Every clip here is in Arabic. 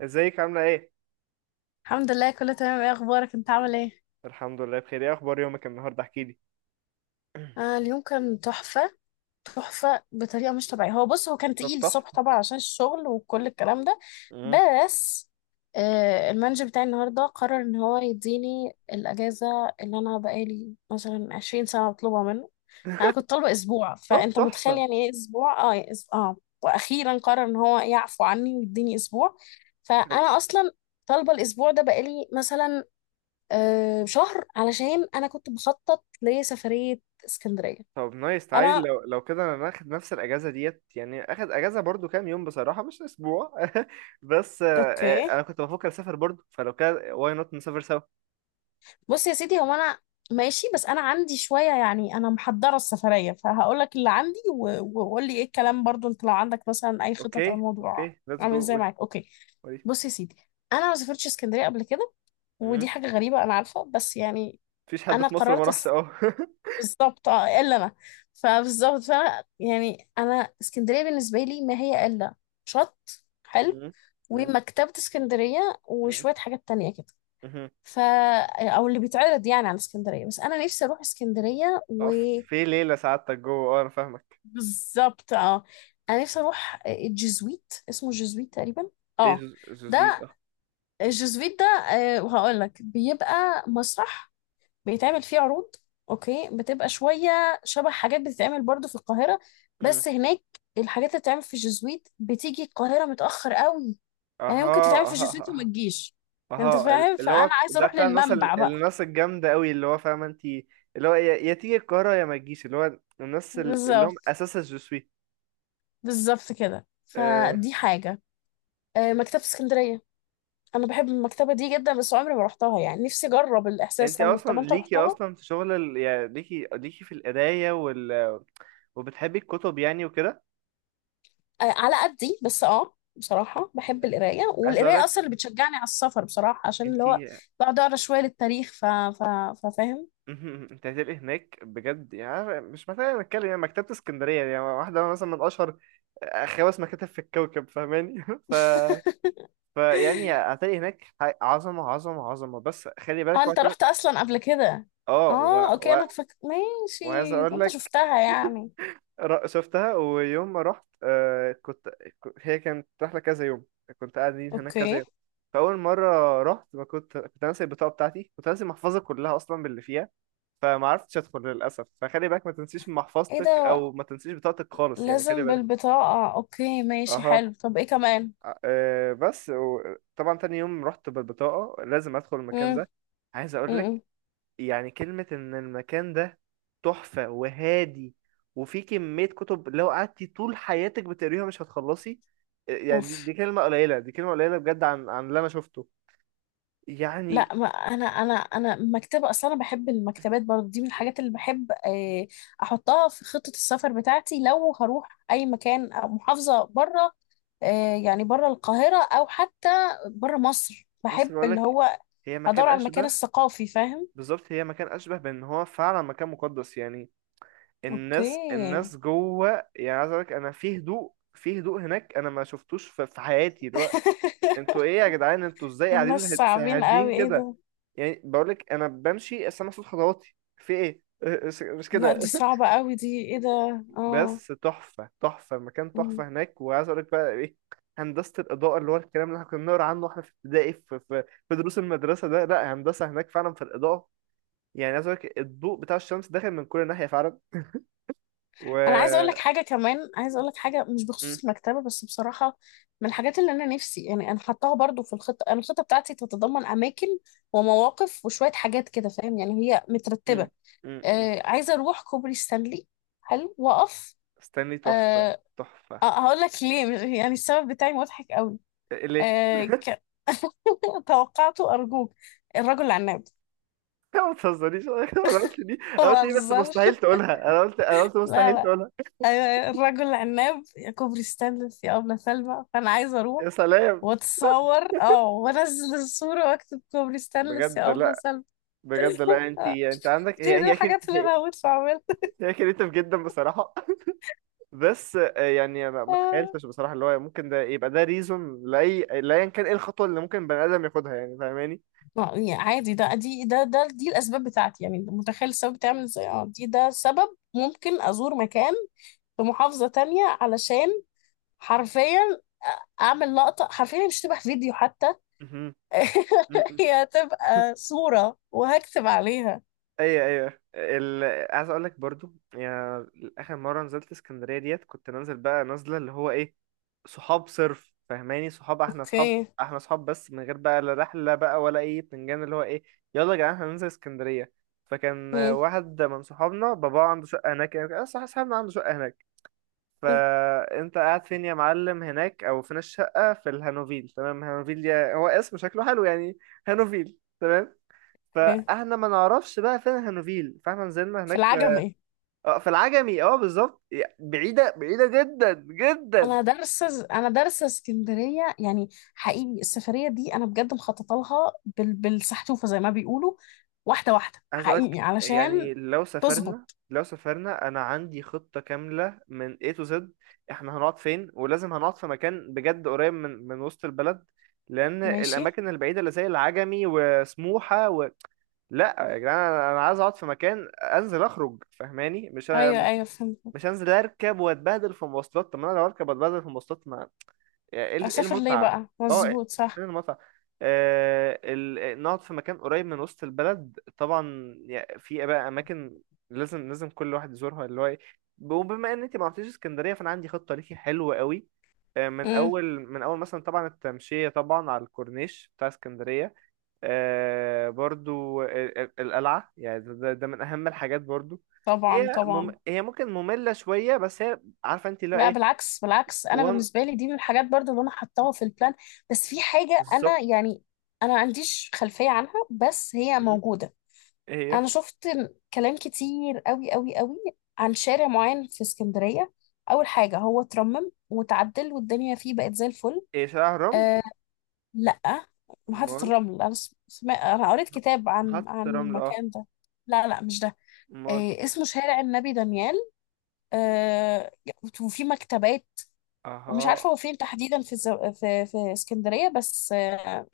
ازيك عاملة ايه؟ الحمد لله، كله تمام. ايه اخبارك؟ انت عامل ايه؟ الحمد لله بخير، ايه اخبار يومك النهاردة؟ احكي لي. اليوم كان تحفه. تحفه بطريقه مش طبيعيه. هو بص، هو كان طب تقيل تحفة. الصبح طبعا عشان الشغل وكل الكلام ده. مم. بس المانجر بتاعي النهارده قرر ان هو يديني الاجازه اللي انا بقالي مثلا 20 سنه مطلوبه منه. انا كنت طالبه اسبوع، طب فانت متخيل تحفة. يعني ايه اسبوع يعني واخيرا قرر ان هو يعفو عني ويديني اسبوع. خل- فانا اصلا طالبه الاسبوع ده بقالي مثلا شهر علشان انا كنت بخطط لسفرية اسكندرية. طب نايس، تعالي انا لو كده انا ناخد نفس الاجازة ديت، يعني اخد اجازة برضو كام يوم بصراحة، مش اسبوع بس اوكي. انا كنت بفكر اسافر برضو، فلو كده واي نوت نسافر سوا. بص يا سيدي، هو انا ماشي. بس انا عندي شوية، يعني انا محضرة السفرية، فهقول لك اللي عندي وقول لي ايه الكلام برضو. انت لو عندك مثلا اي خطط او اوكي الموضوع اوكي، ليتس عامل جو، ازاي قولي. معاك، اوكي. قولي. بص يا سيدي، انا ما سافرتش اسكندرية قبل كده، مم. ودي حاجة غريبة أنا عارفة، بس يعني مفيش حد أنا في مصر ما قررت راحش، اه بالظبط إلا أنا. فبالظبط فأنا يعني أنا اسكندرية بالنسبة لي ما هي إلا شط حلو مم. مم. ومكتبة اسكندرية مم. وشوية حاجات تانية كده. مهم. ف او اللي بيتعرض يعني على اسكندرية، بس انا نفسي اروح اسكندرية. اقف في ليلة سعادتك جوه، اه انا فاهمك. وبالظبط انا نفسي اروح الجزويت، اسمه الجزويت تقريبا ايه اه جو جو سويت ده اه. الجزويت ده وهقول لك بيبقى مسرح بيتعمل فيه عروض. اوكي، بتبقى شوية شبه حاجات بتتعمل برضو في القاهرة، مم. بس هناك الحاجات اللي بتتعمل في الجزويت بتيجي القاهرة متأخر قوي، يعني ممكن اها تتعمل في شتوت وما اها. تجيش. انت اه فاهم، اللي فانا هو عايزه ده اروح بتاع الناس للمنبع بقى. الناس الجامدة قوي، اللي هو فاهمة انت. اللي هو يا يا تيجي القاهرة يا ما تجيش، اللي هو الناس اللي هم بالظبط، اساس الجسوي. بالظبط كده، آه. فدي حاجه. مكتبه اسكندريه، انا بحب المكتبه دي جدا بس عمري ما رحتها، يعني نفسي اجرب الاحساس انت بتاع اصلا المكتبه. انت ليكي رحتها؟ اصلا في شغل يعني ليكي في القراية وبتحبي الكتب يعني وكده. على قدي بس بصراحه بحب القرايه، عايز والقرايه اقولك اصلا اللي بتشجعني على السفر بصراحه، عشان انت اللي هو بقعد اقرا شويه للتاريخ ففاهم. مهم. انت هتبقي هناك بجد يعني. عارفة، مش محتاجة نتكلم، يعني مكتبة اسكندرية يعني واحدة مثلا من اشهر آه، خمس مكاتب في الكوكب، فاهماني ف فيعني هتلاقي هناك عظمة عظمة عظمة، بس خلي اه، بالك انت وقت. رحت اصلا قبل كده. اه اه اوكي، و... انا ماشي. وعايز ده اقول انت لك، شفتها يعني. شفتها ويوم ما رحت آه كنت هي كانت رحلة كذا يوم، كنت قاعدين هناك كذا اوكي. يوم. فأول مرة رحت ما كنت، كنت ناسي البطاقة بتاعتي، كنت ناسي المحفظة كلها أصلا باللي فيها، فما عرفتش أدخل للأسف. فخلي بالك ما تنسيش ايه محفظتك ده، أو ما تنسيش بطاقتك خالص، يعني خلي لازم بالك. بالبطاقة؟ اوكي ماشي، أها. حلو. طب ايه كمان؟ آه، آه، بس و... طبعا تاني يوم رحت بالبطاقة، لازم أدخل المكان امم. ده. عايز أقول لك امم. يعني، كلمة إن المكان ده تحفة وهادي، وفي كمية كتب لو قعدتي طول حياتك بتقريها مش هتخلصي. يعني دي اوف. دي كلمة قليلة، دي كلمة قليلة بجد عن اللي أنا شفته يعني. لا، ما انا مكتبة اصلا، انا بحب المكتبات برضه، دي من الحاجات اللي بحب احطها في خطة السفر بتاعتي لو هروح اي مكان او محافظة بره. يعني بره القاهرة او حتى بره مصر، بس بحب بقول اللي لك، هو هي مكان ادور على المكان أشبه، الثقافي، فاهم. بالظبط هي مكان أشبه بإن هو فعلا مكان مقدس يعني. اوكي. الناس جوه، يعني عايز أقول لك أنا، في هدوء، في هدوء هناك أنا ما شفتوش في حياتي، اللي هو أنتوا إيه يا جدعان، أنتوا إزاي قاعدين الناس صعبين هادين قوي، ايه كده؟ ده. يعني بقول لك انا بمشي بس انا صوت خطواتي في ايه مش لا كده. دي صعبة قوي دي، ايه ده. اه. بس تحفه تحفه المكان، مم. تحفه هناك. وعايز اقول لك بقى ايه، هندسه الاضاءه، اللي هو الكلام اللي احنا كنا بنقرا عنه واحنا في ابتدائي في دروس المدرسه ده، لا هندسه هناك فعلا في الاضاءه. يعني عايز اقول لك الضوء بتاع الشمس داخل من كل ناحيه فعلا. انا عايزة اقول لك و حاجة كمان، عايزة اقول لك حاجة مش م- بخصوص المكتبة بس بصراحة، من الحاجات اللي انا نفسي يعني انا حطاها برضو في الخطة. انا الخطة بتاعتي تتضمن اماكن ومواقف وشوية حاجات كده، فاهم يعني، هي م- مترتبة. م- م. عايزة اروح كوبري ستانلي. حلو، واقف. استني، تحفه آه تحفه. هقول لك ليه، يعني السبب بتاعي مضحك قوي. ليه؟ آه ك... توقعته أرجوك. الرجل العناب. ما تهزرنيش انا قلت دي، انا قلت ما دي، بس بهزرش. مستحيل تقولها. انا قلت، انا قلت لا مستحيل لا. تقولها. أيوة، أيوة. الرجل العناب يا كوبري ستانلي في أبلة سلمى، فأنا عايزة أروح يا سلام. وأتصور وأنزل الصورة وأكتب كوبري ستانلي في بجد أبلة لا. سلمى. بجد لا، انت آه، انت عندك، هي دي من هي كده. الحاجات اللي أنا هموت في أعملها. هي كريتيف جدا بصراحه. بس يعني ما آه. تخيلتش بصراحه، اللي هو ممكن ده يبقى ده ريزون لاي لايا، كان ايه الخطوه اللي ممكن بني ادم ياخدها يعني، فاهماني؟ يعني عادي، ده دي ده ده دي الأسباب بتاعتي. يعني متخيل السبب بتعمل إزاي؟ أه، دي ده سبب ممكن أزور مكان في محافظة تانية علشان حرفيا اعمل لقطه. حرفيا مش تبقى فيديو حتى. مهم. هي هتبقى صوره وهكتب عليها. ايوه ايوه عايز اقول لك برضو يعني، اخر مره نزلت اسكندريه ديت، كنت نازل بقى نازله، اللي هو ايه، صحاب صرف، فاهماني، صحاب، احنا صحاب. اوكي. احنا صحاب بس من غير بقى لا رحله بقى ولا اي بتنجان، اللي هو ايه، يلا يا جدعان هننزل اسكندريه. فكان اوكي واحد من صحابنا باباه عنده شقه هناك، يعني صح، صاحبنا عنده شقه هناك. حلو. فانت قاعد فين يا معلم هناك، او فين الشقه؟ في الهانوفيل. تمام، هانوفيل دي هو اسم شكله حلو يعني، هانوفيل. اوكي. فاحنا ما نعرفش بقى فين هانوفيل، فاحنا نزلنا في هناك في، العجمي، ايه. اه في العجمي، اه بالظبط. بعيدة بعيدة جدا جدا. انا دارسه، اسكندريه يعني. حقيقي السفريه دي انا بجد مخططه لها بالسحتوفه زي ما بيقولوا، واحده واحده، عايز اقولك حقيقي علشان يعني، لو سافرنا، تظبط. لو سافرنا انا عندي خطة كاملة من A to Z. احنا هنقعد فين؟ ولازم هنقعد في مكان بجد قريب من وسط البلد، لان ماشي. الاماكن البعيدة اللي زي العجمي وسموحة لا يا جدعان، أنا عايز اقعد في مكان انزل اخرج، فاهماني، ايوه ايوه، فهمت. مش هنزل اركب واتبهدل في مواصلات. طب ما انا لو اركب واتبهدل في مواصلات ما، يعني ايه، إيه اسافر ليه المتعة؟ بقى، اه، مظبوط، فين صح. المتعة؟ نقعد في مكان قريب من وسط البلد، طبعا يعني في بقى اماكن لازم، كل واحد يزورها، اللي هو إيه. وبما ان انت ما رحتيش اسكندرية، فانا عندي خطة ليكي حلوة قوي. من امم. اول، مثلا طبعا التمشية طبعا على الكورنيش بتاع اسكندرية. آه برضو القلعة، يعني ده من اهم الحاجات برضو. طبعا طبعا. هي ممكن مملة شوية، بس هي عارفة انت اللي هو لا ايه. بالعكس، بالعكس انا وان بالنسبه لي دي من الحاجات برضو اللي انا حطاها في البلان. بس في حاجه انا بالظبط. يعني انا ما عنديش خلفيه عنها بس هي مم. موجوده. هي، انا شفت كلام كتير قوي قوي قوي عن شارع معين في اسكندريه. اول حاجه هو اترمم وتعدل والدنيا فيه بقت زي الفل. ايه شارع رمل؟ أه، لا، محطه امال. الرمل انا انا قريت كتاب عن محطة رمل اه. المكان ده. لا لا مش ده. امال. اسمه شارع النبي دانيال. آه، وفي مكتبات. ومش اها، عارفه هو فين تحديدا في الزو... في في اسكندريه، بس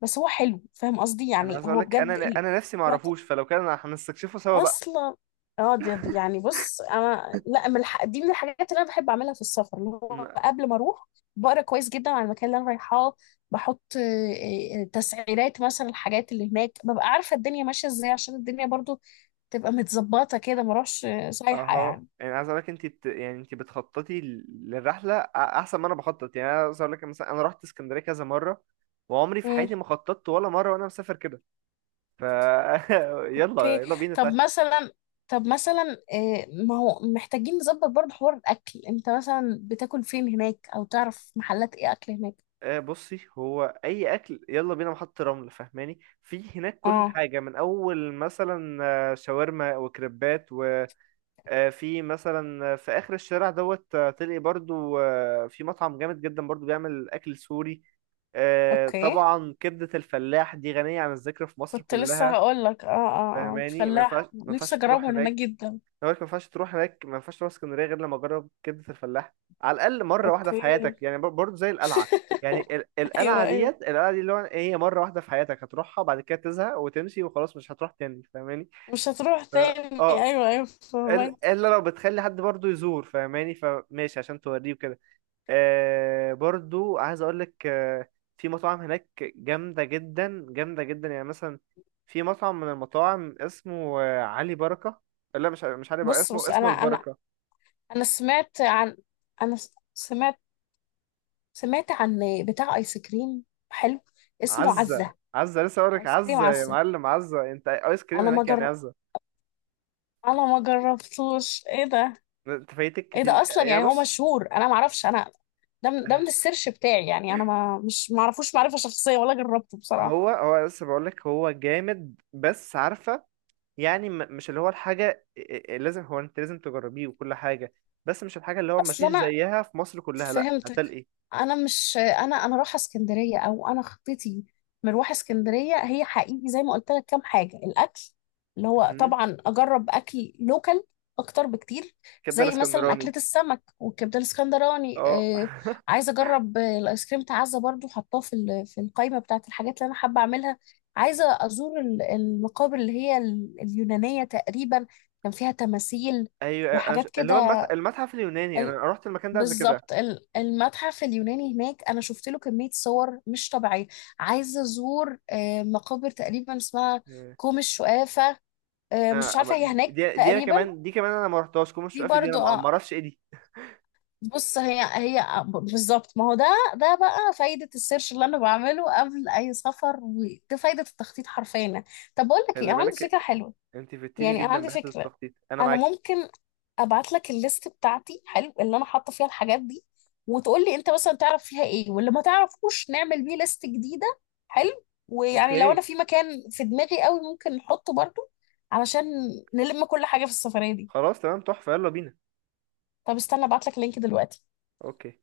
بس هو حلو، فاهم قصدي، انا يعني عايز هو اقولك، انا بجد انا نفسي ما يعني اعرفوش، فلو كان أنا هنستكشفه سوا بقى. اصلا. اه، دي دي يعني بص، انا لا، من دي من الحاجات اللي انا بحب اعملها في السفر، اللي هو م- قبل ما اروح بقرا كويس جدا عن المكان اللي انا رايحاه. بحط تسعيرات مثلا الحاجات اللي هناك، ببقى عارفه الدنيا ماشيه ازاي عشان الدنيا برضو تبقى متظبطه كده، ما اروحش سايحه اها، يعني. يعني عايز اقولك انت يعني انت بتخططي للرحله احسن ما انا بخطط، يعني انا عايز اقولك مثلا، انا رحت اسكندريه كذا مره وعمري في حياتي ما خططت ولا مره وانا مسافر كده. ف يلا اوكي. يلا بينا طب تعالى. مثلا، ما هو محتاجين نظبط برضه حوار الاكل. انت مثلا بتاكل فين هناك او تعرف محلات ايه اكل هناك؟ بصي، هو اي اكل، يلا بينا محطة رمل فاهماني، في هناك كل اه حاجه من اول مثلا شاورما وكريبات. في مثلا في اخر الشارع دوت، تلاقي برضو في مطعم جامد جدا برضو بيعمل اكل سوري. اوكي، طبعا كبدة الفلاح دي غنية عن الذكر في مصر كنت لسه كلها. هقول لك. اه فاهماني، الفلاح ما نفسي ينفعش تروح اجربه من هناك هناك، جدا. أنا بقولك ما ينفعش تروح هناك، ما ينفعش تروح اسكندرية غير لما تجرب كبدة الفلاح على الاقل مرة واحدة في اوكي. حياتك، يعني برضو زي القلعة. يعني ايوه القلعة ايوه، ديت، القلعة دي اللي هو إيه، هي مرة واحدة في حياتك هتروحها، بعد كده تزهق وتمشي وخلاص مش هتروح تاني، فاهماني. مش هتروح ف- تاني، اه ايوه ايوه، فهمك. الا لو بتخلي حد برضو يزور فاهماني، فماشي عشان توريه وكده. آه برضو عايز اقول لك آه، في مطاعم هناك جامده جدا، جامده جدا، يعني مثلا في مطعم من المطاعم اسمه علي بركه. لا مش مش علي بركه، بص اسمه بص، اسمه البركه. انا سمعت عن، سمعت، سمعت عن بتاع ايس كريم حلو، اسمه عزه عزة. عزه، لسه اقول لك ايس كريم عزه، يا عزة. معلم عزه انت، ايس كريم انا ما هناك يعني جر... عزه. انا ما جربتوش، ايه ده. انت فايتك ايه كتير. ده اصلا، يا يعني هو بص مشهور، انا ما اعرفش انا. ده من آه، السيرش بتاعي، يعني انا ما اعرفوش معرفة شخصية ولا جربته بصراحة. هو هو لسه بقول لك هو جامد، بس عارفه يعني مش اللي هو الحاجة لازم، هو انت لازم تجربيه وكل حاجة، بس مش الحاجة اللي هو اصلا مفيش انا زيها في مصر كلها، لا فهمتك. هتلاقي. انا مش انا، رايحه اسكندريه، او انا خطتي مروح اسكندريه هي حقيقي زي ما قلت لك كام حاجه. الاكل اللي هو مهم. طبعا اجرب اكل لوكال اكتر بكتير، كبدة زي مثلا اكله الاسكندراني السمك والكبده الاسكندراني اه. عايزه اجرب الايس كريم تعزه برضو، حطاه في في القائمه بتاعت الحاجات اللي انا حابه اعملها. عايزه ازور المقابر اللي هي اليونانيه تقريبا، كان فيها تماثيل ايوه أنا وحاجات اللي كده. هو المتحف اليوناني، انا رحت المكان ده قبل كده. بالظبط المتحف اليوناني هناك، انا شفت له كميه صور مش طبيعيه. عايزه ازور مقابر تقريبا اسمها آه، كوم الشقافه. مش عارفه، هي هناك دي دي انا تقريبا. كمان، دي كمان انا ما رحتهاش، كوم دي الشقافة دي انا برضو ما اعرفش ايه دي. بص هي بالظبط ما هو ده. ده بقى فايده السيرش اللي انا بعمله قبل اي سفر، ودي فايده التخطيط حرفيا. طب بقول لك ايه، خلي انا عندي بالك. فكره حلوه. انت فدتيني يعني انا جدا عندي بحته فكره، التخطيط، انا انا معاكي. ممكن ابعت لك الليست بتاعتي، حلو، اللي انا حاطه فيها الحاجات دي، وتقول لي انت مثلا تعرف فيها ايه، واللي ما تعرفوش نعمل بيه ليست جديده. حلو. ويعني لو اوكي. انا في مكان في دماغي قوي ممكن نحطه برضو علشان نلم كل حاجه في السفريه دي. خلاص تمام تحفة يلا بينا. طب استنى، ابعت لك لينك دلوقتي. اوكي.